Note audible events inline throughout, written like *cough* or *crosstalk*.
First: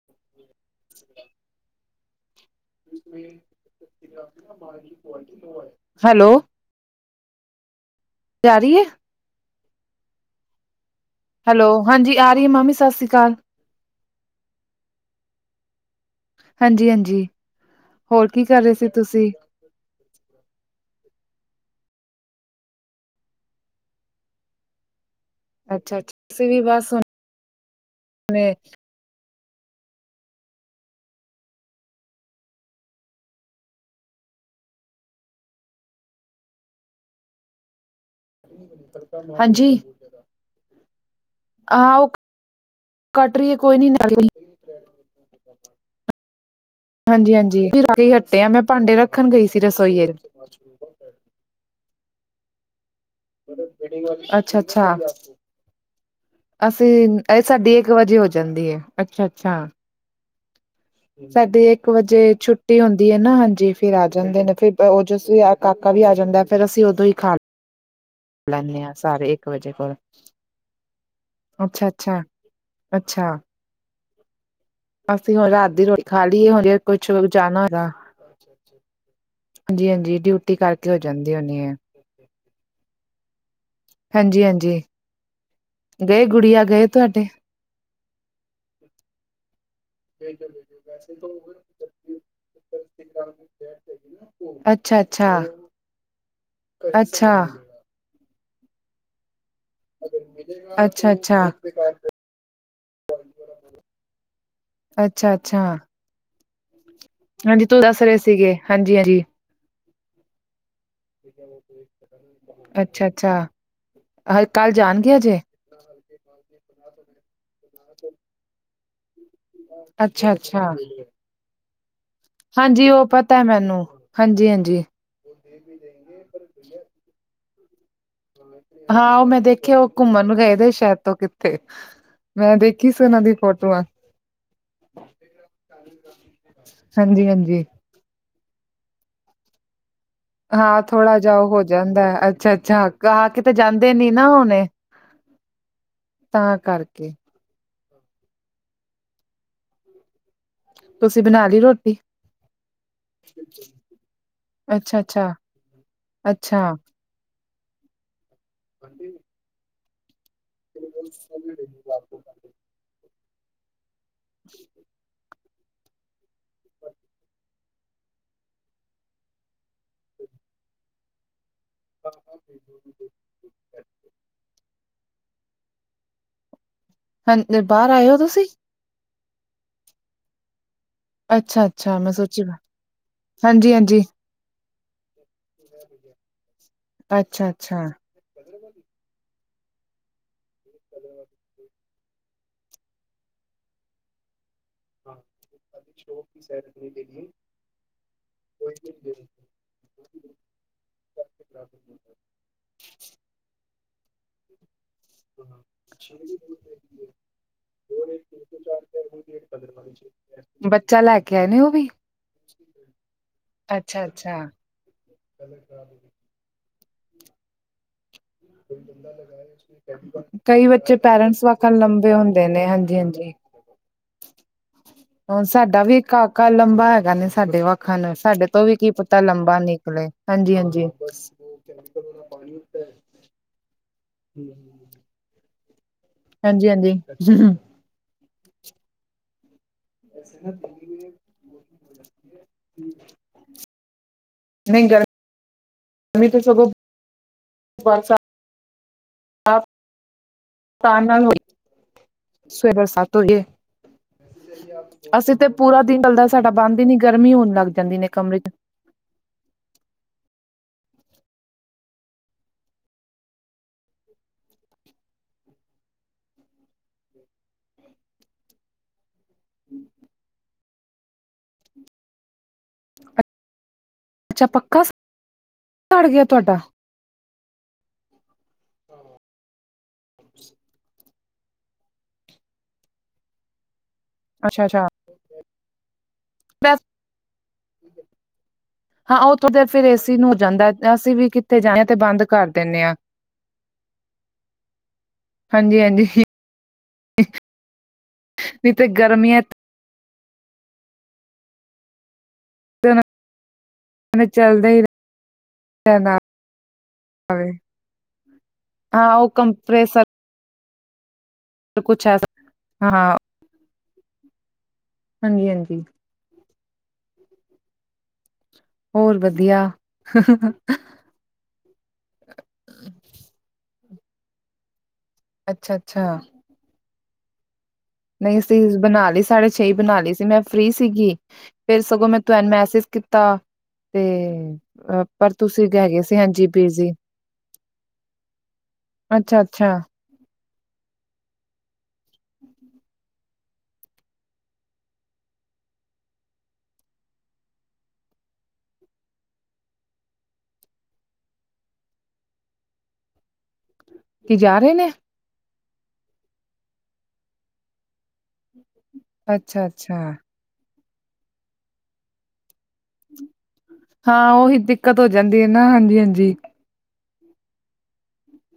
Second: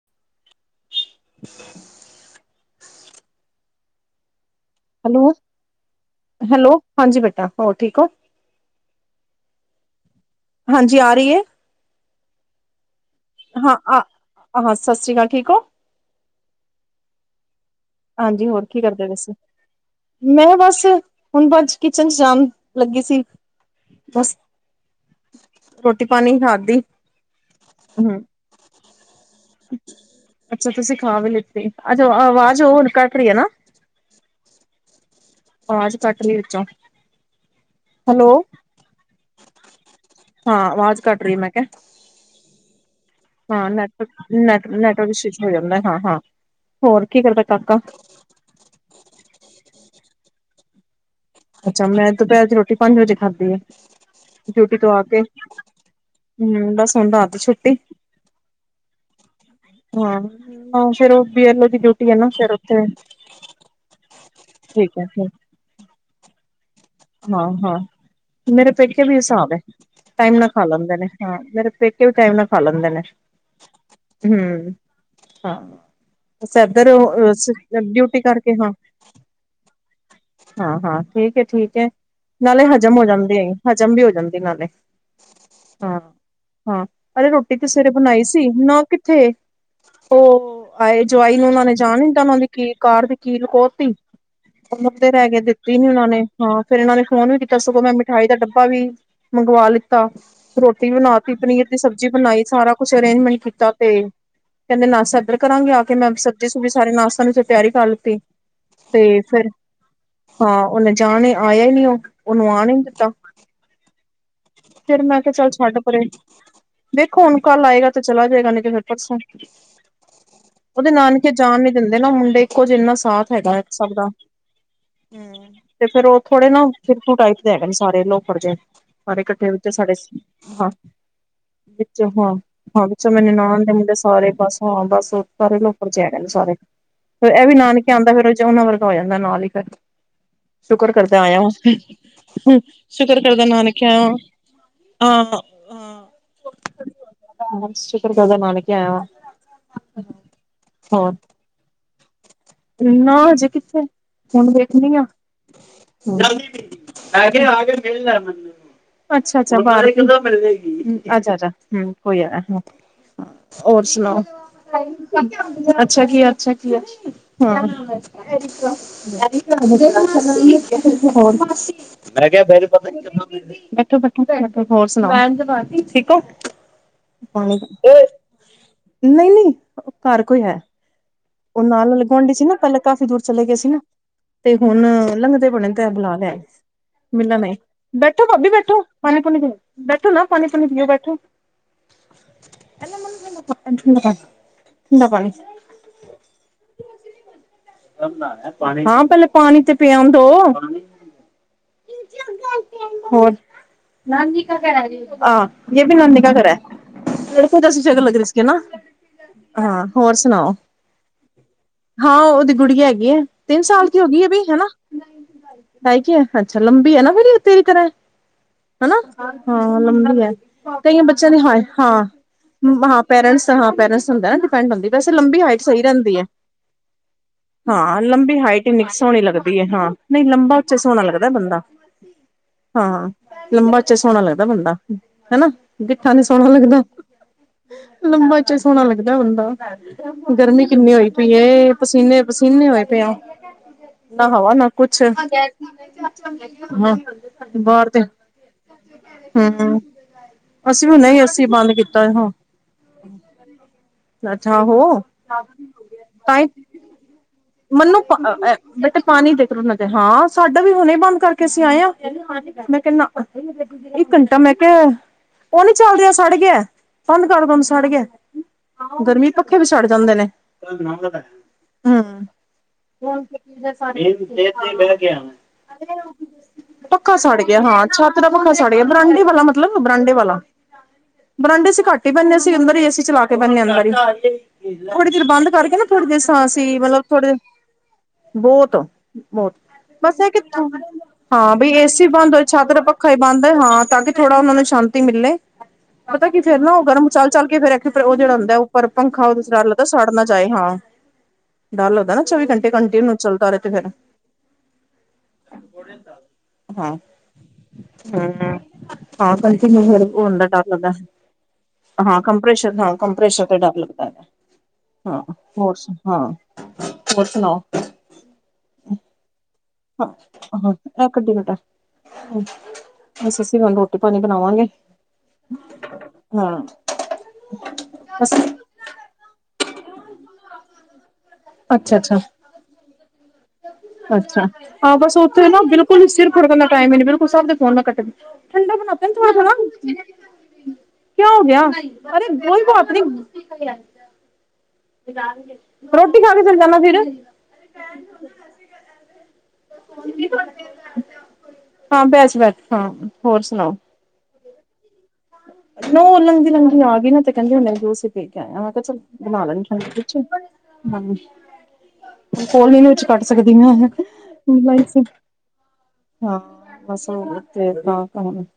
*inaudible* *inaudible* Hello, hello. ਹਾਂਜੀ ਬੇਟਾ, ਹੋਰ ਠੀਕ ਹੋ? ਤੇਆਰੀ ਏ? ਹਾਂਜੀ ਆ ਰਈ ਏ। ਹੈਲੋ, ਹਾਂਜੀ ਆ ਰਈ ਏ, ਮਾਮੀ ਸਤਿ ਸ੍ਰੀ ਅਕਾਲ। ਹਾਂ ਆ ਹਾਂ, ਸਤਿ ਸ਼੍ਰੀ ਅਕਾਲ, ਠੀਕ ਹੋ? ਹਾਂਜੀ-ਹਾਂਜੀ, ਹੋਰ ਕੀ ਕਰ ਰਏ ਸੀ ਤੁਸੀਂ? ਮੈਂ ਬਸ, ਹੁਣ ਬਜ ਕਿਚਨ ਚ ਜਾਣ ਲੱਗੀ ਸੀ, ਬਸ। ਅੱਛਾ ਰੋਟੀ ਅੱਛਾ ਪਾਣੀ ਰਾਤ ਦੀ, ਹੂੰ। ਨੇ ਏ। ਅੱਛਾ ਤੁਸੀਂ ਖਾ ਵੀ ਲਿੱਤੀ, ਅੱਜ ਅ ਆਵਾਜ਼ ਹੁਣ ਕਟ ਰਹੀ ਹੈ ਨਾ? ਆਵਾਜ਼ ਕੱਟ ਰਈ ਏ ਵਿੱਚੋਂ। ਹੈਲੋ, ਹਾਂਜੀ ਹਾਂ ਆਵਾਜ਼ ਕਟ ਰਈ ਏ, ਮੈਂ ਕਿਹਾ। ਹਾਂ ਉਹ ਕੱਟ ਰਹੀ ਹੈ ਹਾਂ ਕੋਈ ਨੀ ਨੈਟਵਰਕ, ਨੈਟ ਨੈਟਵਰਕ ਸਵਿਚ ਹੋ ਜਾਂਦਾ, ਹਾਂ-ਹਾਂ। ਹਾਂਜੀ-ਹਾਂਜੀ *unintelligible* ਕੇ ਹੱਟੇ ਆ, ਮੈਂ ਭਾਂਡੇ ਰੱਖਣ ਗਈ ਸੀ ਰਸੋਈਏ। ਅੱਛਾ, ਮੈਂ ਦੁਪਹਿਰ ਦੀ ਰੋਟੀ ਪੰਜ ਵਜੇ ਖਾਧੀ ਹੈ ਡਿਊਟੀ ਅੱਛਾ-ਅੱਛਾ। ਤੋਂ ਆ ਕੇ ਹਮ ਅਸੀਂ, ਬਸ ਹੁਣ ਰਾਤ ਦੀ ਇਹ ਛੁੱਟੀ ਸਾਡੀ ਇੱਕ ਵਜੇ ਹੋ ਜਾਂਦੀ ਏ, ਅੱਛਾ-ਅੱਛਾ। ਹਾਂ ਫੇਰ ਉਹ ਬੀ ਐਲ ਓ ਸਾਡੇ ਦੀ ਇੱਕ ਡਿਊਟੀ ਹੈ ਨਾ ਵਜੇ ਫੇਰ ਉੱਥੇ ਛੁੱਟੀ ਹੁੰਦੀ ਹੈ ਨਾ ਹਾਂਜੀ, ਫਿਰ ਆ ਜਾਂਦੇ ਨੇ। ਫਰ ਠੀਕ ਉਹ ਹੈ ਜਸੁ ਅ ਕਾਕਾ ਵੀ ਆ ਜਾਂਦਾ ਏ, ਫੇਰ ਅਸੀਂ ਉਦੋਂ ਹੀ ਖਾ ਹਾਂ-ਹਾਂ, ਮੇਰੇ ਲੈਂਦੇ ਹਾਂ ਪੇਕੇੇ ਵੀ ਏਹ ਸਾਰੇ ਇੱਕ ਹਿਸਾਬ ਐ। ਵਜੇ ਕੋਲ ਟਾਈਮ ਨਾਲ ਖਾ ਲੈਂਦੇ ਨੇ ਹਾਂ ਮੇਰੇ ਅੱਛਾ ਪੇਕੇ ਵੀ ਅੱਛਾ ਟਾਈਮ ਨਾਲ ਖਾ ਲੈਂਦੇ ਨੇ, ਅੱਛਾ, ਹੂੰ। ਅਸੀਂ ਹੁਣ ਹਾਂ, ਰਾਤ ਦੀ ਰੋਟੀ ਖਾ ਲਈ ਏ, ਬਸ ਹੁਣ ਏਧਰ ਕੁਛ ਅ ਸੀ ਜਾਣਾ ਹੈਗਾ। ਡਿਊਟੀ ਕਰਕੇ ਹਾਂ ਹਾਂਜੀ-ਹਾਂਜੀ, ਡਿਊਟੀ ਹਾਂ ਕਰਕੇ ਹੋ ਹਾਂ ਜਾਂਦੀ ਠੀਕ ਹੈ ਹੋਣੀ ਏ। ਠੀਕ ਹੈ ਨਾਲੇ ਹਜ਼ਮ ਹੋ ਜਾਂਦੀ, ਹਜ਼ਮ ਵੀ ਹੋ ਜਾਂਦੀ ਨਾਲੇ। ਹਾਂਜੀ-ਹਾਂਜੀ। ਹਾਂ, ਗਏ ਗੁੜੀਆ ਹਾਂ ਗਏ ਤੁਹਾਡੇ? ਅਰੇ ਰੋਟੀ ਤੇ ਸਵੇਰੇ ਬਣਾਈ ਸੀ, ਨਾ ਕਿੱਥੇ ਉਹ ਆਏ ਜਵਾਈ ਨੂੰ ਉਹਨਾਂ ਨੇ ਜਾਣ ਨੀ ਦਿਤਾ, ਉਹਨਾਂ ਦੀ ਕੀ, ਕਾਰ ਦੀ ਕੀ ਲੁਕੋ ਤੀ। ਉਹ ਮੁਦੇ ਰਹਿ ਅੱਛਾ-ਅੱਛਾ, ਗਏ, ਦਿੱਤੀ ਨੀ ਉਹਨਾਂ ਨੇ, ਹਾਂ ਫਿਰ ਇਹਨਾਂ ਨੇ ਫ਼ੋਨ ਅੱਛਾ। ਵੀ ਕੀਤਾ, ਸਗੋਂ ਮੈਂ ਮਿਠਾਈ ਦਾ ਡੱਬਾ ਵੀ ਮੰਗਵਾ ਲਿੱਤ ਤਾ, ਰੋਟੀ ਬਣਾ ਤੀ, ਅੱਛਾ-ਅੱਛਾ, ਪਨੀਰ ਦੀ ਸਬਜ਼ੀ ਬਣਾਈ, ਸਾਰਾ ਕੁਛ ਅਰੇਂਜਮੈਂਟ ਕੀਤਾ ਤੇ ਕਹਿੰਦੇ ਨਾਸ਼ਤਾ ਇਧਰ ਅੱਛਾ-ਅੱਛਾ। ਕਰਾਂਗੇ ਆ ਕੇ, ਮੈਂ ਸਬਜ਼ੀ ਸੁਬਜ਼ੀ ਸਾਰੇ ਨਾਸ ਪੰਜ ਵਜੇ ਹਾਂਜੀ, ਤਿਆਰੀ ਤੂੰ ਕਰ ਦੱਸ ਰਹੇ ਲਿੱਤੀ, ਸੀਗੇ, ਤੇ ਹਾਂਜੀ-ਹਾਂਜੀ, ਫਿਰ, ਹਾਂ ਉਹਨੇ ਜਾਣੇ ਆਇਆ ਈ ਨੀ ਉਹ, ਉਹਨੂੰ ਆਉਣ ਈ ਨੀ ਦਿੱਤਾ। *inaudible* ਹਲੇ ਕੱਲ੍ਹ ਜਾ ਫਿਰ ਮੈਂ ਕਿਆ ਚੱਲ ਛੱਡ ਪਰੇ, ਦੇਖੋ ਹੁਣ ਕੱਲ ਆਏਗਾ ਤੇ ਚਲਾ ਜਾਏਗਾ, ਨੀ ਤੇ ਫਿਰ ਪਰਸੋਂ। ਅੱਛਾ-ਅੱਛਾ। ਕੇ ਜਾਣ ਨੀ ਦਿੰਦੇ ਨਾ ਮੁੰਡੇ, ਇੱਕੋ ਜਿ ਹਾਂਜੀ, ਨਾ, ਉਹ ਸਾਥ ਪਤਾ ਹੈਗਾ ਏ ਮੈਨੂੰ, ਸਭ ਦਾ। ਹਾਂਜੀ-ਹਾਂਜੀ, ਹੂੰ ਤੇ ਫ਼ਿਰ ਉਹ ਥੋੜੇ ਨਾ ਫਿਰਕੂ ਟਾਈਪ ਦੇ ਹੈਗੇ ਨੇ ਸਾਰੇ, ਲੋਫੜ ਜੇਏ। ਹਾਂ ਸਾਰੇ ਉਹ ਮੈਂ ਇਕੱਠੇ ਵਿੱਚੋਂ ਦੇਖਿਆ ਉਹ ਸਾਡੇ, ਘੁੰਮਣ ਗਏ ਹਾਂ, ਦੇ ਸ਼ਾਇਦ ਤੋਂ ਕਿੱਥੇ, ਵਿੱਚੋਂ ਹਾਂ, ਮੈਂ ਹਾਂ ਦੇਖੀ ਸੀ ਵਿੱਚੋਂ ਉਹਨਾਂ ਮੇਰੀ ਦੀ ਨਨਾਣ ਦੇ ਫੋਟੋਆਂ। ਮੁੰਡੇ ਸਾਰੇ ਬਸ ਹਾਂ, ਬਸ ਸਾਰੇ ਲੋਫਰ ਜੇ ਹੈਗੇ ਨੇ ਸਾਰੇ, ਹਾਂਜੀ ਫੇਰ ਇਹ ਵੀ ਹਾਂਜੀ ਨਾਨ ਨਾਨਕੇ ਆਂਦਾ, ਫਿਰ ਉਅਦੇ ਚ, ਉਹਨਾਂ ਵਰਗਾ ਹੋ ਜਾਂਦਾ ਨਾਲ ਈ ਫੇਰ। ਹਾਂ ਸ਼ੁਕਰ ਥੋੜਾ ਕਰਦਾ ਜਾ ਆਇਆ ਵਾਂ, ਹੋ ਜਾਂਦਾ ਹੈ। ਅੱਛਾ ਅੱਛਾ ਸ਼ੁਕਰ ਆ ਕਰਦਾ ਤਾਂ ਨਾਨ ਕੇ ਜਾਂਦੇ ਨੀ ਆਹਾ, ਨਾ ਹੁਣੇ ਹਾਂ ਹਾਂ ਤਾਂ ਕਰਕੇ ਬਸ ਸ਼ੁਕਰ ਕਰਦਾ ਨਾਨਕੇ ਆਇਆ ਵਾ। ਤੁਸੀਂ ਬਣਾ ਲਈ ਰੋਟੀ? ਨਾ, ਹਜੇ ਕਿੱਥੇ? ਹੁਣ ਵੇਖਣੀ ਅੱਛਾ ਆ। ਅੱਛਾ ਅੱਛਾ ਐਗੇ ਆ ਕੇ ਮਿਲ ਲੇ ਮਨੂੰ, ਅੱਛਾ-ਅੱਛਾ ਬ, ਦੁਬਾਰੇ ਕਦੋਂ ਮਿਲੇ ਅੱਛਾ-ਅੱਛਾ ਹੂੰ, ਕੋਈ ਆਇਆ ਹੈ, ਹਾਂ ਔਰ ਸੁਣਾਓ? ਅੱਛਾ ਕੀ, ਅੱਛਾ ਕੀ ਹ *unintelligible* *unintelligible* ਮੈਂ ਕਿਹਾ ਬੈ *unintelligible* ਹੋਰ ਸੁਣਾ ਠੀਕ ਓ। ਹਾਂ ਬਾਹਰ ਆਏ ਹੋ ਤੁਸੀਂ ਨਹੀਂ-ਨਹੀਂ ਘਰ ਕੋਈ ਹੈ। ਉਹ ਅੱਛਾ ਨਾਲ ਅੱਛਾ ਵਾਲੇ ਮੈਂ ਗੁਆਂਡੀ ਸੋਚੀ ਸੀ ਨਾ ਪਹਿਲਾਂ ਕਾਫ਼ੀ ਦੂਰ ਚਲੇ ਗਏ ਸੀ ਹਾਂਜੀ ਨਾ। ਹਾਂਜੀ ਤੇ ਹੁਣ ਲੰਘਦੇ ਬਣੇ ਤੇ ਬੁਲਾ ਲਿਆ। ਮਿਲਣ ਨਹੀਂ ਅੱਛਾ-ਅੱਛਾ ਬੈਠੋ ਭਾਬੀ ਬੈਠੋ ਪਾਣੀ ਪੂਣੀ ਦੀ ਬੈਠੋ ਨਾ ਪਾਣੀ ਪੂਣੀ ਪੀਓ ਬੈਠੋ। *unintelligible* ਠੰਡਾ ਪਾਣੀ *inaudible* ਹਾਂ ਪਹਿਲੇ ਪਾਣੀ ਤੇ ਪਿਆਣ ਦਿਉ। ਹੋਰ ਨਾਨੀ ਕਾ ਘਰ ਐ ਜੀ ਆ ਯ ਵੀ ਨਾਨੀ ਕਾ ਘਰ ਐ। ਕੋ ਦਸੀ ਚਕਰ ਲੱਗਦੇ ਸੀਗੇ ਨਾ ਹਾਂ ਹੋਰ ਸੁਣਾਓ। ਚਾ ਲੈ ਕੇ ਆਏ ਨੇ ਉਹ ਵੀ। ਹਾਂ ਉਹਦੀ ਗੁੜੀ ਹੈਗੀ ਆ ਤਿੰਨ ਸਾਲ ਦੀ ਅੱਛਾ ਹੋ ਗਈ ਹੈ ਬ ਅੱਛਾ ਹਨਾ ਢਾਈ ਦੀ ਹੈ। ਅੱਛਾ ਲੰਬੀ ਏ ਨਾ ਤੇੇਰੀ ਤਰਾ। ਹਨਾ ਹਾਂ ਲੰਬੀ ਹੈ ਕਈ ਬੱਚੇ ਕਈਆਂ ਬੱਚਿਆ ਦੀ ਪੇਰੈਂਟਸ ਹਾਏ ਵਾਕਣ ਲੰਬੇ ਹੁੰਦੇ ਨੇ ਹਾਂਜੀ ਹਾਂ-ਹਾਂ ਹਾਂਜੀ ਪੇਰੈਂਟਸ ਹਾਂ ਪੇਰੈਂਸ ਨਾ ਡਪੈਂਡ ਹੁੰਦੀ ਵੈੇ ਲੰਬੀ ਹੁਣ ਹਾਈਟ ਸਹੀ ਸਾਡਾ ਵੀ ਰਹਿੰਦੀ ਕਾਕਾ ਲੰਬਾ ਹੈਗਾ ਨੇ ਸਾਡੇ ਹਾਂ ਵੱਖਣ ਲੰਬੀ ਸਾਡੇ ਤੋਂ ਹਾਈਟ ਵੀ ਇੰਨੀ ਕੀ ਸੋਹਣੀ ਪਤਾ ਲੱਗਦੀ ਲੰਬਾ ਹੈ ਹਾਂ ਨਿਕਲੇ। ਨਹੀਂ ਲੰਬਾ ਉੱਚਾ ਹਾਂਜੀ-ਹਾਂਜੀ। ਸੋਹਣਾ ਲੱਗਦਾ ਬੰਦਾ ਹਾਂ ਲੰਬਾ ਉਚਾ ਸੋਹਣਾ ਲੱਗਦਾ ਬੰਦਾ ਹਨਾ। ਗਿੱਠਾ ਨੀ ਸੋਹਣਾ ਲੱਗਦਾ। ਹਾਂਜੀ-ਹਾਂਜੀ ਲੰਬਾ ਉਚਾ ਸੋਹਣਾ ਲੱਗਦਾ ਬੰਦਾ, ਗਰਮੀ ਕਿੰਨੀ ਹੋਈ ਪਈ ਏ। ਪਸੀਨੇ-ਪਸੀਨੇ ਹੋਏ ਪਏ ਆ। ਨਾ ਹਵਾ ਨਾ ਨਹੀਂ ਕੁਛ, ਗਰਮੀ ਤੇ ਸਗੋਂ ਹ ਬਾਹਰ ਤੇ ਬਰਸਾਤ ਹੁ-ਹੁ ਅਸੀਂ ਵੀ ਤਾਂ ਹੁਣੇ ਈ ਨਾਲ ਹੋਈ ਏਸੀ ਬੰਦ ਕੀਤਾ ਏ ਹਾਂ। ਸਵੇਰ ਬਰਸਾਤ ਹੋਈ ਏ। ਅੱਛਾ ਹੋ। ਅਸੀਂ ਤੇ ਪੂਰਾ ਦਿਨ ਚੱਲਦਾ ਤਾਂਹੀ ਸਾਡਾ ਬੰਦ ਈ ਨੀ ਗਰਮੀ ਹੋਣ ਲੱਗ ਜਾਂਦੀ ਮੈਨੂੰ ਨੇ ਕਮਰੇ ਚ। ਬੇਟੇ ਪਾਣੀ ਦੇਖ ਰੁੜ ਨਾ ਜਾਏ ਹਾਂ ਸਾਡਾ ਵੀ ਹੁਣੇ ਬੰਦ ਕਰਕੇ ਅਸੀਂ ਆਏ ਹਾਂ ਮੈਂ ਕਿਹਾ ਨਾ ਇੱਕ ਘੰਟਾ ਮੈਂ ਕਿਹਾ ਉਹ ਨੀ ਚੱਲ ਰਿਹਾ ਸੜ ਗਿਆ ਬੰਦ ਕਰ ਬੰਦ ਸੜ ਗਿਆ ਗਰਮੀ ਪੱਖੇ ਵੀ ਸੜ ਜਾਂਦੇ ਨੇ ਹਮ। ਇਦੇ ਤੇ ਅੱਛਾ ਹੀ ਪੱਕਾ ਬਹਿ ਗਿਆ ਹੁਣ। ਸੜ ਗਿਆ ਤੁਹਾਡਾ ਪੱਖਾ ਸੜ ਗਿਆ ਹਾਂ ਛੱਤ ਦਾ ਪੱਖਾ ਸੜ ਗਿਆ ਬਰਾਂਡੇ ਵਾਲਾ ਮਤਲਬ ਬਰਾਂਡੇ ਵਾਲਾ। ਬਰਾਂਡੇ ਅਸੀਂ ਘੱਟ ਹੀ ਬੈਨੇਆ ਸੀ ਅੰਦਰ ਹੀ ਏਸੀ ਚਲਾ ਕੇ ਬੈਨੇਆ ਅੰਦਰ ਈ, ਅੱਛਾ-ਅੱਛਾ ਥੋੜੀ ਦੇਰ ਬੰਦ ਕਰਕੇ ਏ ਨਾ ਥੋੜੀ ਦੇਰ ਸਾਂਸੀ ਮਤਲਬ ਥੋੜੇ ਹਾਂ ਉਹ ਬੋਹਤ-ਬੋਹਤ ਥੋੜੀ ਦੇਰ ਫਿਰ ਏਸੀ ਬਸ ਨੂੰ ਇਹ ਹੋ ਕਿ ਜਾਂਦਾ ਅਸੀਂ ਵੀ ਹਾਂ ਕਿੱਥੇ ਬ ਜਾਣੇ ਤੇ ਏਸੀ ਬੰਦ ਹੋ ਕਰ ਛਤ ਪ ਦਿੰਦੇ ਹਾਂ। ਪੱਖਾ ਹੀ ਬੰਦ ਹਾਂ ਤਾਂ ਕਿ ਥੋੜਾ ਉਹਨਾਂ ਨੂੰ ਸ਼ਾਂਤੀ ਮਿਲੇ। ਹਾਂਜੀ-ਹਾਂਜੀ ਫ਼ੇਰ ਨਾ ਉਹ ਗਰਮ ਚੱਲ-ਚੱਲ ਫੇ ਆ ਫੇਰ ਉਹ ਜਿਹੜ ਹੁੰਦਾ ਨਹੀਂ ਉੱਪਰ ਤੇ ਪੰਖਾ ਗਰਮੀਆਂ ਉਹਦੇ ਲੱਗਦਾ ਸੜ ਨਾ ਜਾਏ ਹਾਂ ਡਰ ਲੱਗਦਾ ਨਾ ਚੌਵੀ ਘੰਟੇ ਕੰਟੀਨਿਊ ਚੱਲਦਾ ਰਿਹਾ ਤੇ ਫਿਰ ਚੱਲਦਾ ਹੀ *unintelligible* ਹਾਂ ਵੇ। ਹੂੰ-ਹੂੰ ਉਹ ਹਾਂ ਕੰਟੀਨਿਊ ਫਿਰ ਕੰਪ੍ਰੇਸਰ ਹੋ ਹੁੰਦਾ ਡਰ ਲੱਗਦਾ ਕੁਛ ਹਾਂ ਐਸਾ ਕੰਪਰੈਸ਼ਰ ਹਾਂ ਕੰਪਰੈਸ਼ਰ ਦਾ ਡਰ ਲੱਗਦਾ। ਹਾਂ ਹਾਂਜੀ ਹੋਰ ਹਾਂਜੀ ਸੁ ਹਾਂ ਹੋਰ ਸੁਣਾਓ। ਹੋਰ ਵਧੀਆ। ਹਾਂ-ਹਾਂ ਇਹ ਕੱਢੀ ਬੇਟਾ ਬਸ ਅਸੀਂ ਰੋਟੀ ਪਾਣੀ ਬਣਾਵਾਂਗੇ। ਅੱਛਾ ਅੱਛਾ ਹਾਂ। ਬਸ ਨਹੀਂ ਸਬਜੀ ਬਣਾ ਲਈ ਸਾਢੇ ਛੇ ਹੀ ਬਣਾ ਲਈ ਸੀ ਮੈਂ ਫ੍ਰਰੀ ਸੀਗੀ। ਫੇਰ ਅੱਛਾ ਸਗੋਂ ਅੱਛਾ ਮੈਂ ਤੁਹਾਨੂੰ ਮੈਸੇਜ ਕੀਤਾ। ਤੇ ਅੱਛਾ, ਹਾਂ ਅ ਬਸ ਪਰ ਉੱਥੇ ਨਾ ਤੁਸੀਂ ਹੈਗੇ ਬਿਲਕੁਲ ਈ ਸੀ ਸਿਰ ਹਾਂਜੀ ਖ਼ੁਰਕਣ ਦਾ ਬਿਜੀ ਟਾਈਮ ਈ ਨੀ ਬਿਲਕੁਲ ਸਬ ਦੇ ਫੋਨ ਮੈਂ ਕੱਟ ਠੰਡਾ ਬਣਾਦਾ ਅੱਛਾ ਥੋੜਾ-ਥੋੜਾ। ਅੱਛਾ ਕਿਆ ਹੋ ਗਿਆ ਅਰੇ ਕੋਈ ਬਾਤ ਨੀ। ਰੋਟੀ ਖਾ ਕੇ ਚਲੇ ਜਾਣਾ ਫਿਰ। ਹਾਂ ਭੇਟ ਭੇਟ ਹਾਂ ਹੋਰ ਸੁਣਾਓ। ਇਹ ਜਾ ਰਹੇ ਨੇ। ਨਾ ਉਹ ਲਹੰਗਦੀ ਲਹੰਗਦੀ ਆ ਗਈ ਨਾ ਤੇ ਕਹਿੰਦੇ ਹੁਣੇ ਜੁਸੀ ਪੀ ਕੇ ਆਇਆ ਮੈਂ ਕਿਹਾ ਚਲ ਬਣਾ ਅੱਛਾ ਲੈਂਦੀ ਅੱਛਾ ਕੁਛ। ਹਾਂਜੀ, ਕੋਲੀ ਨੂੰ ਹਾਂ ਉਹੀ ਦਿੱਕਤ ਹੋ ਜਾਂਦੀ ਹੈ ਨਾ ਹਾਂਜੀ ਹਾਂਜੀ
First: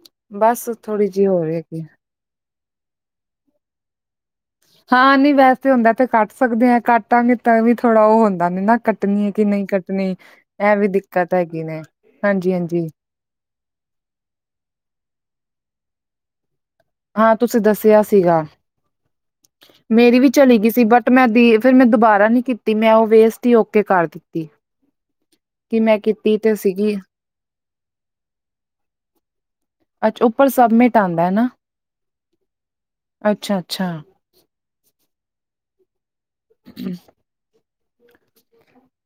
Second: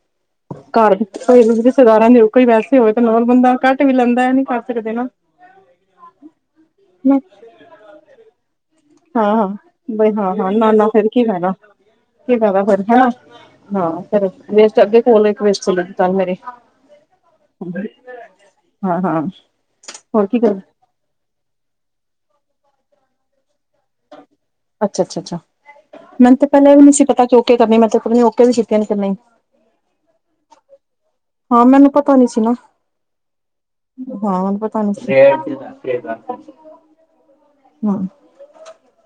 *inaudible* *inaudible* ਬਸ ਥੋੜੀ ਜੀ ਹੋਵੇਗੀ। ਰਹਿੰਦੇ ਹੋਏ ਕੋਈ ਵੈਸੇ ਹੋਵੇ ਤਾਂ ਨੋਨ ਬੰਦਾ ਕੁੱਟ ਵੀ ਲੈਂਦਾ ਐ ਨੀ ਹਾਂ ਨੀ ਵੈਸੇ ਹੁੰਦਾ ਤੇ ਕੱਟ ਸਕਦੇ ਆ ਕਾਟਾ- ਮਿਟਾ ਵੀ ਥੋੜਾ ਉਹ ਹੁੰਦਾ ਨੇ ਨਾ ਕਟ ਹਾਂ-ਹਾਂ ਬਈ ਹਾਂ-ਹਾਂ ਨਾ-ਨਾ ਫੇਰ ਕਿ ਦਿੱਕਤ ਫਾਇਦਾ ਹੈਗੀ ਨੇ ਕਿ ਹਾਂਜੀ ਫੈਦਾ ਫੇਰ ਹਾਂਜੀ ਹਨਾ। ਹਾਂ ਫਿਰ ਵੇਸਟ ਅਗੇ ਕੋਲ ਇੱਕ ਵੇਸਟ ਚਲੇਗੇ ਕੋਲ ਮੇਰੇ। ਹਾਂ ਤੁਸੀਂ ਦੱਸਿਆ ਸੀਗਾ ਹਾਂ ਹਾਂ ਮੇਰੀ ਹੋਰ ਵੀ ਕੀ ਚਲੀ ਕਰ ਗਈ ਸੀ ਬਟ ਤੇ ਮੈਂ ਦੀਦੀ, ਫੇਰ ਮੈਂ ਦੁਬਾਰਾ ਨੀ ਕੀਤੀ ਮੈਂ ਉਹ ਵੇਸਟ ਹੀ ਓਕੇ ਕਰਤੀ। ਅੱਛਾ-ਅੱਛਾ-ਅੱਛਾ। ਮੈਨੂੰ ਤੇ ਪਹਿਲੇ ਵੀ ਨੀ ਸੀ ਪਤਾ ਕਿ ਓਕੇ ਕਰਨੇ ਮੈ ਤੇ ਪਤਾ ਨੀ ਓਕੇ ਵੀ ਕੀਤੇ ਨੇ ਕੇ ਨਈ। ਔਛਾ ਉੱਪਰ ਸਬਮਿਟ ਆਂਦਾ ਹ ਨਾ ਹਾਂ ਮੈਨੂੰ ਪਤਾ ਨੀ ਸੀ ਨਾ ਅੱਛਾ ਅੱਛਾ ਹਾਂ ਪਤਾ ਨੀ। ਬ *unintelligible* ਹਮ।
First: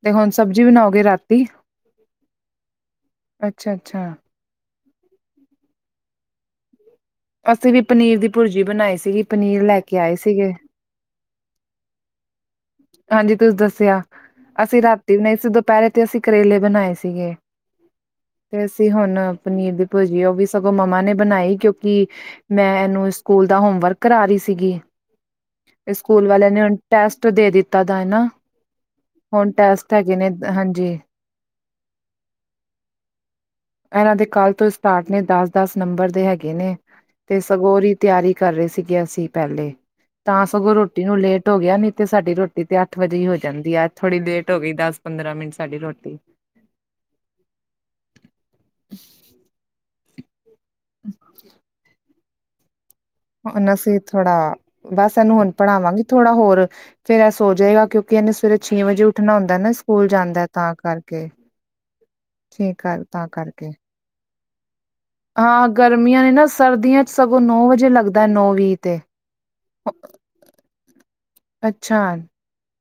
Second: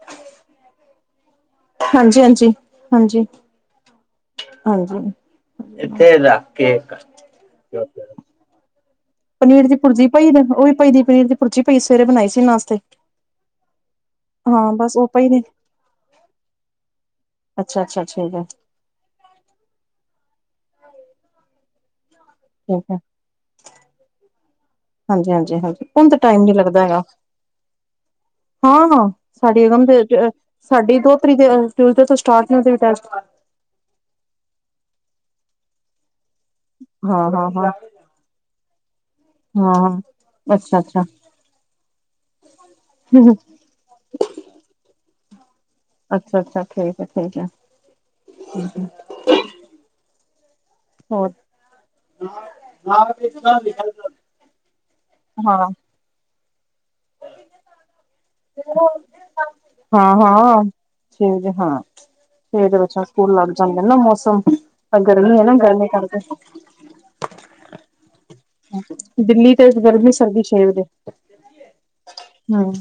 ਤੇ ਹੁਣ ਸਬਜ਼ੀ ਬਣਾਓਗੇ ਰਾਤੀ। ਹਾਂਜੀ-ਹਾਂਜੀ ਹਾਂਜੀ। ਅੱਛਾ ਅੱਛਾ ਹਾਜੀ ਐਥੇ ਰਖਕੇ ਕੱਟ। ਅਸੀਂ ਵੀ ਪਨੀਰ ਦੀ ਭੁਰਜੀ ਬਣਾਈ ਸੀਗੀ। ਪਨੀਰ ਦੀ ਲੈ ਕੇ ਭੁਰਜੀ ਆਏ ਪਈ ਸੀਗੇ ਉਹ ਹੀ ਪਈ ਹੈ ਪਨੀਰ ਦੀ ਭੁਰਜੀ ਸਵੇਰੇ ਬਣਾਈ ਸੀ ਨਾਸਤੇ ਵਿਚ। ਹਾਂਜੀ, ਤੁਸੀਂ ਦੱਸਿਆ। ਅਸੀਂ ਬਸ ਉਹ ਰਾਤੀ ਪਈ ਨਹੀਂ ਨੇ ਸੀ ਦੁਪਹਿਰੇ ਤੇ ਅਸੀਂ ਕਰੇਲੇ ਬਣਾਏ ਸੀਗੇ। ਅੱਛਾ ਅੱਛਾ ਠੀਕ ਹੈ ਤੇ ਅਸੀਂ ਹੁਣ ਪਨੀਰ ਦੀ ਭੁਜੀ ਉਹ ਵੀ ਸਗੋਂ ਮੰਮਾ ਨੇ ਬਣਾਈ। ਕਿਉਂਕਿ ਮੈਂ ਠੀਕ ਹੈ ਇਹਨੂੰ ਸਕੂਲ ਦਾ ਹੋਮਵਰਕ ਕਰਾ ਰਹੀ ਸੀਗੀ ਹਾਂਜੀ ਹਾਂਜੀ ਹਾਂਜੀ ਹੁਣ ਤਾਂ ਸਕੂਲ ਟਾਈਮ ਵਾਲੇ ਨੀ ਨੇੁ ਲੱਗਦਾ ਹੈਗਾ ਟੈਸਟ ਦੇ ਦਿੱਤਾ ਹੈ ਨਾ ਹਾਂ ਹਾਂ ਹੁਣ ਸਾਡੀ ਇਕਦਮ ਟੈਸਟ ਦੇ ਹੈਗੇ ਨੇ ਹਾਂਜੀ। ਸਾਡੀ ਦੋ ਤਾਰੀਕ ਟਿਊਜ਼ਡੇ ਤੋਂ ਸਟਾਰਟ ਨੇ ਇਹਦੇ ਟੈਸਟ। *unintelligible* ਇਹਨਾਂ ਦੇ ਕੱਲ੍ਹ ਤੋਂ ਸਟਾਰਟ ਨੇ ਦਸ -ਦਸ ਨੰਬਰ ਦੇ ਹੈਗੇ। ਗਣੇ ਹਾਂ ਤੇ ਹਾਂ ਹਾਂ ਸਰੋ ਦਿ ਤਿਆਰੀ ਕਰ ਰਹੇ ਸੀਗੇ ਅਸੀਂ ਪਹਿਲੇ। ਹਾਂ ਤਾਂ ਸਗੋਂ ਅੱਛਾ ਰੋਟੀ ਅੱਛਾ ਨੂੰ ਲੇਟ ਹੋ ਗਿਆ ਨੀ ਤੇ ਸਾਡੀ ਰੋਟੀ ਤੇ ਅੱਠ ਵਜੇ ਹੀ ਹੋ ਜਾਂਦੀ ਆ ਅੱਠ ਥੋੜ੍ਹੀ ਲੇਟ ਹੋ ਗਈ ਦਸ ਪੰਦਰਾ ਮਿੰਟ ਸਾਡੀ ਰੋਟੀ। ਅੱਛਾ-ਅੱਛਾ, ਠੀਕ ਹੈ ਠੀਕ ਹੈ। ਹੋਰ। ਹੁਣ ਅਸੀਂ ਥੋੜਾ ਬਸ ਇਹਨੂੰ ਹੁਣ ਹਾਂ ਪੜ੍ਹਾਵਾਂਗੀ ਥੋੜਾ ਹੋਰ। ਫੇਰ ਐ ਸੋ ਜਾਏਗਾ ਕਿਉਂਕਿ ਇਹਨੇ ਸਵੇਰੇ ਛੇ ਵਜੇ ਉੱਠਣਾ ਹੁੰਦਾ ਨਾ ਸਕੂਲ ਜਾਂਦਾ ਤਾਂ ਕਰਕੇ। ਤੀ ਜੇ ਹਾਂ। ਠੀਕ ਇਹਦੇ ਬਚਿਆ ਕਰ ਦੇ ਤਾਂ ਸਕੂਲ ਲਗ ਕਰਕੇ ਜਾਂਦੇ ਨੇ ਮੌਸਮ ਗਰਮੀ ਏ ਨਾ ਹਾਂ ਗਰਮੀ ਕਰਕੇ। ਗਰਮੀਆਂ ਨੇ ਨਾ ਸਰਦੀਆਂ ਚ ਸਗੋ ਨੌ ਵਜੇ ਲੱਗਦਾ ਹੈ। ਦਿੱਲੀ, ਤੇ ਗਰਮੀ ਸਰਦੀ ਛੇ ਵਜੇ। ਅੱਛਾ, ਹਮ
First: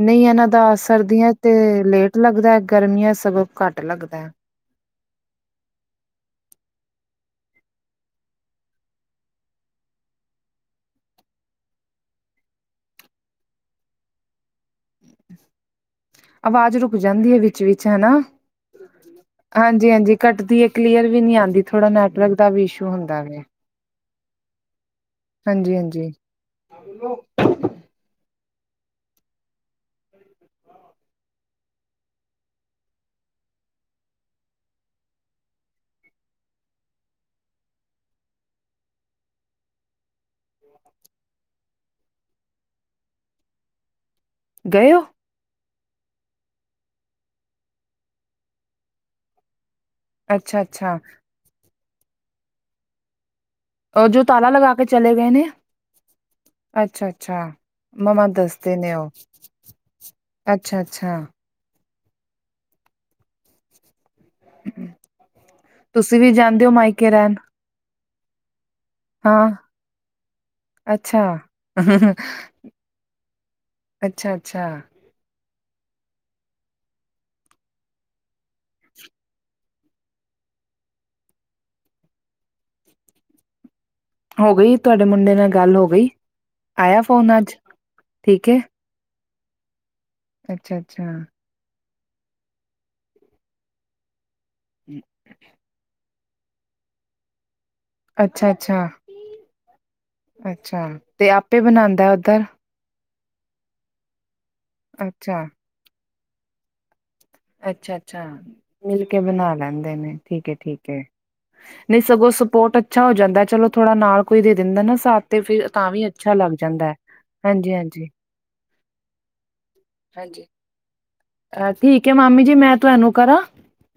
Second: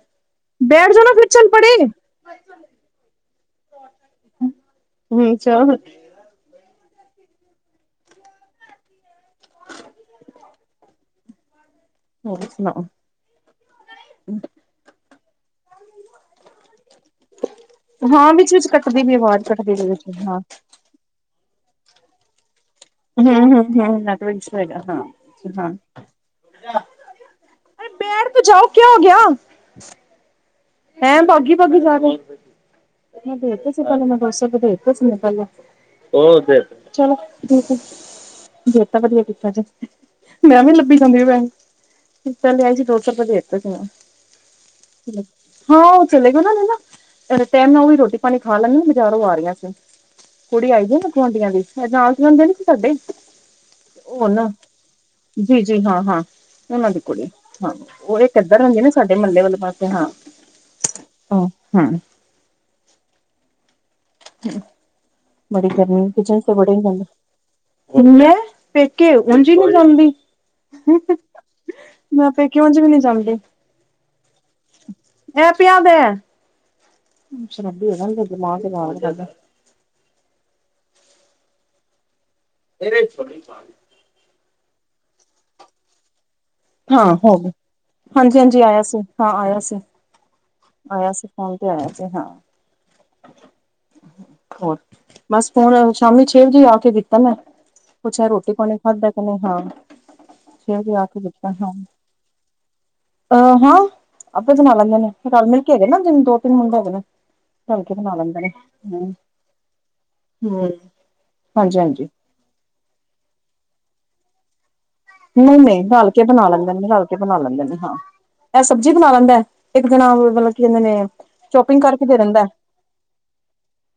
ਨਈ ਇਹਨਾਂ ਦਾ ਬੈਠ ਜਾਣਾ ਫਿਰ ਸਰਦੀਆਂ ਚ ਚੱਲ ਪੜੇ ਤੇ ਲੇਟ। ਲੱਗਦਾ ਸ਼ੈਕੇ ਗਰਮੀਆਂ ਸਗੋ ਘੱਟ ਲੱਗਦਾ। ਹੁਣ, ਚਲ। ਹੋਰ ਸੁਣਾਓ? ਆਵਾਜ਼ ਰੁਕ ਜਾਂਦੀ ਹੈ ਵਿੱਚ- ਵਿਚ ਹਨਾ। ਹਾਂ ਵਿੱਚ ਵਿੱਚ ਕੱਟਦੀ ਵੀ ਆਵਾਜ਼ ਕੱਟਦੀ ਵੀ ਹਾਂਜੀ- ਵਿੱਚ ਹਾਂਜੀ ਹਾਂ ਕੱਟਦੀ ਹੈ। ਕਲੀਅਰ ਵੀ ਨੀ ਆਂਉਦੀ। ਥੋੜਾ ਨੈਵਰਕ ਦਾ ਵੀ ਇਸ਼ੂ। ਹੁੰਦਾ ਵੇ ਹੂੰ- ਹੂੰ, ਹੂੰ ਨੈਟਵਰਕ ਹੈਗਾ ਹਾਂ -ਹਾਂ ਹਾਂਜੀ ਆ। ਹਾਂਜੀ ਬੈਠ ਤੋਂ ਜਾਓ ਕਿਆ ਹੋ ਗਿਆ। ਹਾਂ *inaudible* ਹੈਂ ਬਗੀ-ਬਗੀ ਜਾ ਰਹੀ। ਮੈ ਦੇਤੇ ਸੀ ਪਹਲੇ ਮੈਂ ਢੇੜ ਸੌ ਰੂਪੇ ਪਹਿਲੇ। ਬਹੁ ਵਧੀਆ ਚਲੋ ਫੇਰ ਚਲੋ, ਦੇਤਾ ਵਧੀਆ ਕੀਤਾ ਜੇ। ਮੈਂ ਵੀ ਲੱਭੀ ਜਾਦੀ ਬੈਂ। ਪਹਿਲੇ ਆਈ ਸੀ ਦੋ ਸੌ ਰੁਪਏ ਦੇ ਇੱਕ ਵਾਰ। ਗਣੇ ਓਹ। ਹਾਂ, ਉਹ ਚਲੇ ਗਏ ਨਾ, ਉਨਾਂ ਨੇ ਨਾ ਟਾਈਮ ਨਾਲ ਉਹ ਵੀ ਰੋਟੀ -ਪਾਣੀ ਖਾ ਲੈਂਦੇ, ਬਜ਼ਾਰ ਉਹ ਆ ਰਹੀਆਂ ਸੀ। ਅੱਛਾ ਕੁੜੀ ਆਈ ਦੀ ਅੱਛਾ ਨਾ ਗੁਆਂਢੀਆਂ ਦੀ ਅ। ਨਾਲ ਰਹਿਦੀ ਸੀ ਸਾਡੇ। ਉਹ ਜੋ ਹੋ ਨਾ ਤਾਲਾ ਲਗਾ ਕੇ ਚਲੇ ਗਏ ਨੇ ਜੀ, ਜੀ ਹਾਂ, ਹਾਂ ਉਹਨਾਂ ਦੀ ਕੁੜੀ ਅੱਛਾ-ਅੱਛਾ, ਹਾਂ। ਉਹ ਮੰਮਾ ਇਹ ਕਿੱਧਰ ਰਹਿੰਦੀ ਨਾ ਸਾਡੇ ਮਹੱਲੇ ਵਾਲੇ ਪਾਸੇ ਹਾਂ। ਅੱਛਾ -ਅੱਛਾ। ਹੂੰ, ਹਾਂ। ਬੜੀ ਗਰਮੀ ਤੁਸੀਂ ਵੀ ਕਿਚਨ ਤੇ ਜਾਂਦੇ ਹੋ ਵਾੜਯਾ ਨਹੀ ਮਾਇਕੇ ਰਹਿਣ ਜਾਂਦਾ। ਪੇਕੇ ਉਂਝ ਹਾਂ ਨੀ ਜਾਂਦੀ। ਅੱਛਾ। ਮੈਂ ਪੇਕੇ ਓਂਝ ਵੀ ਨਹੀਂ ਜਾਂਦੀ। ਅੱਛਾ-ਅੱਛਾ, ਇਹ ਪਿਆ ਵੇਆ ਹੈ। ਸ਼ਰਾਬੀ ਹੈਗਾ, ਇਂਦਾ ਦਿਮਾਗ ਖਰਾਬ ਰਹਿੰਦਾ। ਤੇਰੇ ਚੋ ਹੋ ਗਈ। ਤੁਹਾਡੇ ਮੁੰਡੇ ਨਾਲ ਗੱਲ ਹੋ ਗਈ। ਆਇਆ ਹਾਂ ਹੋ ਫੋਨ ਗਣੀ। ਅੱਜ ਹਾਂਜੀ ਠੀਕ ਹੈ -ਹਾਂਜੀ ਆਇਆ ਸੀ, ਹਾਂ ਆਇਆ ਸੀ, ਅੱਛਾ-ਅੱਛਾ, ਆਇਆ ਸੀ। ਫੋਨ ਤੇ ਆਇਆ ਸੀ। ਹਾਂ ਹੋਰ, ਬਸ ਫੋਨ ਸ਼ਾਮੀ ਛੇ ਵਜੇ ਆ ਕੇ ਕੀਤਾ ਮੈਂ, ਅੱਛਾ-ਅੱਛਾ, ਪੁਛਾਹ ਅੱਛਾ ਰੋਟੀ- ਪਾਣੀ ਅੱਛਾ ਖਾਧਾ ਕਹਿੰਦੇ ਹਾਂ, ਫੇਰ ਛੇਹ ਵਜੇ ਆ ਕੇ। ਕੀ ਹਾਂ ਬਣਉਂਦਾ ਉੱਧਰ? ਅਹ ਹਾਂ ਆਪੇ ਬਣਾ ਲੈਂਦੇ ਨੇ, ਅੱਛਾ, ਰਲ ਮਿਲ ਕੇ ਹੈਗੇ ਨਾ, ਜਨ ਦੋ- ਤਿੰਨ ਮੁੰਡੇ ਹੈਗੇ ਨੇ। ਰਲ ਕੇ ਅੱਛਾ- ਬਣਾ ਅੱਛਾ ਲੈਂਦੇ ਨੇ ਮਿਲ ਹੂੰ ਕੇ ਬਣਾ ਲੈਂਦੇ ਨੇ ਠੀਕ ਹੈ- ਹੂੰ ਠੀਕ ਹੈ। ਹਾਂਜੀ ਨਹੀਂ ਹਾਂਜੀ ਸਗੋਂ ਸਪੋਰਟ ਅੱਛਾ ਹੋ ਜਾਂਦਾ। ਚਲੋ ਥੋੜਾ ਨਾਲ ਕੋਈ ਦੇ ਦਿੰਦਾ ਨਾ ਸਾਥ। ਤੇ ਨਹੀਂ- ਫਿਰ ਨਹੀਂ ਤਾਂ ਵੀ ਰਲ ਕੇ ਅੱਛਾ ਬਣਾ ਲੱਗ ਲੈਂਦੇ ਨੇ, ਜਾਂਦਾ ਹੈ ਰਲ ਕੇ ਬਣਾ ਲੈਂਦੇ ਨੇ ਹਾਂ। ਹਾਂਜੀ-ਹਾਂਜੀ, ਹਾਂਜੀ। ਇਕ ਸਬਜ਼ੀ ਬਣਾ ਲੈਂਦਾ ਐ, ਇੱਕ ਜਣਾ ਹਾਂਜੀ ਮਤਲਬ ਕੀ ਕਹਿੰਦੇ ਨੇ ਅ, ਚੋਪਿੰਗ ਕਰਕੇ ਠੀਕ ਦੇ ਦਿੰਦਾ ਮਾਮੀ ਹੈ। ਜੀ ਮੈਂ ਤੁਹਾਨੂੰ ਕਰਾਂ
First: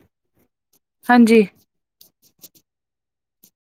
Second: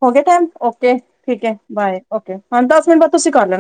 ਹੋ ਗਿਆ ਟਾਈਮ ਓਕੇ, ਹਾਂਜੀ ਠੀਕ ਹੈ। Bye, okay. ਹੁਣ ਦਸ ਮਿੰਟ ਬਾਅਦ ਤੁਸੀਂ ਕਰ ਲੈਣਾ।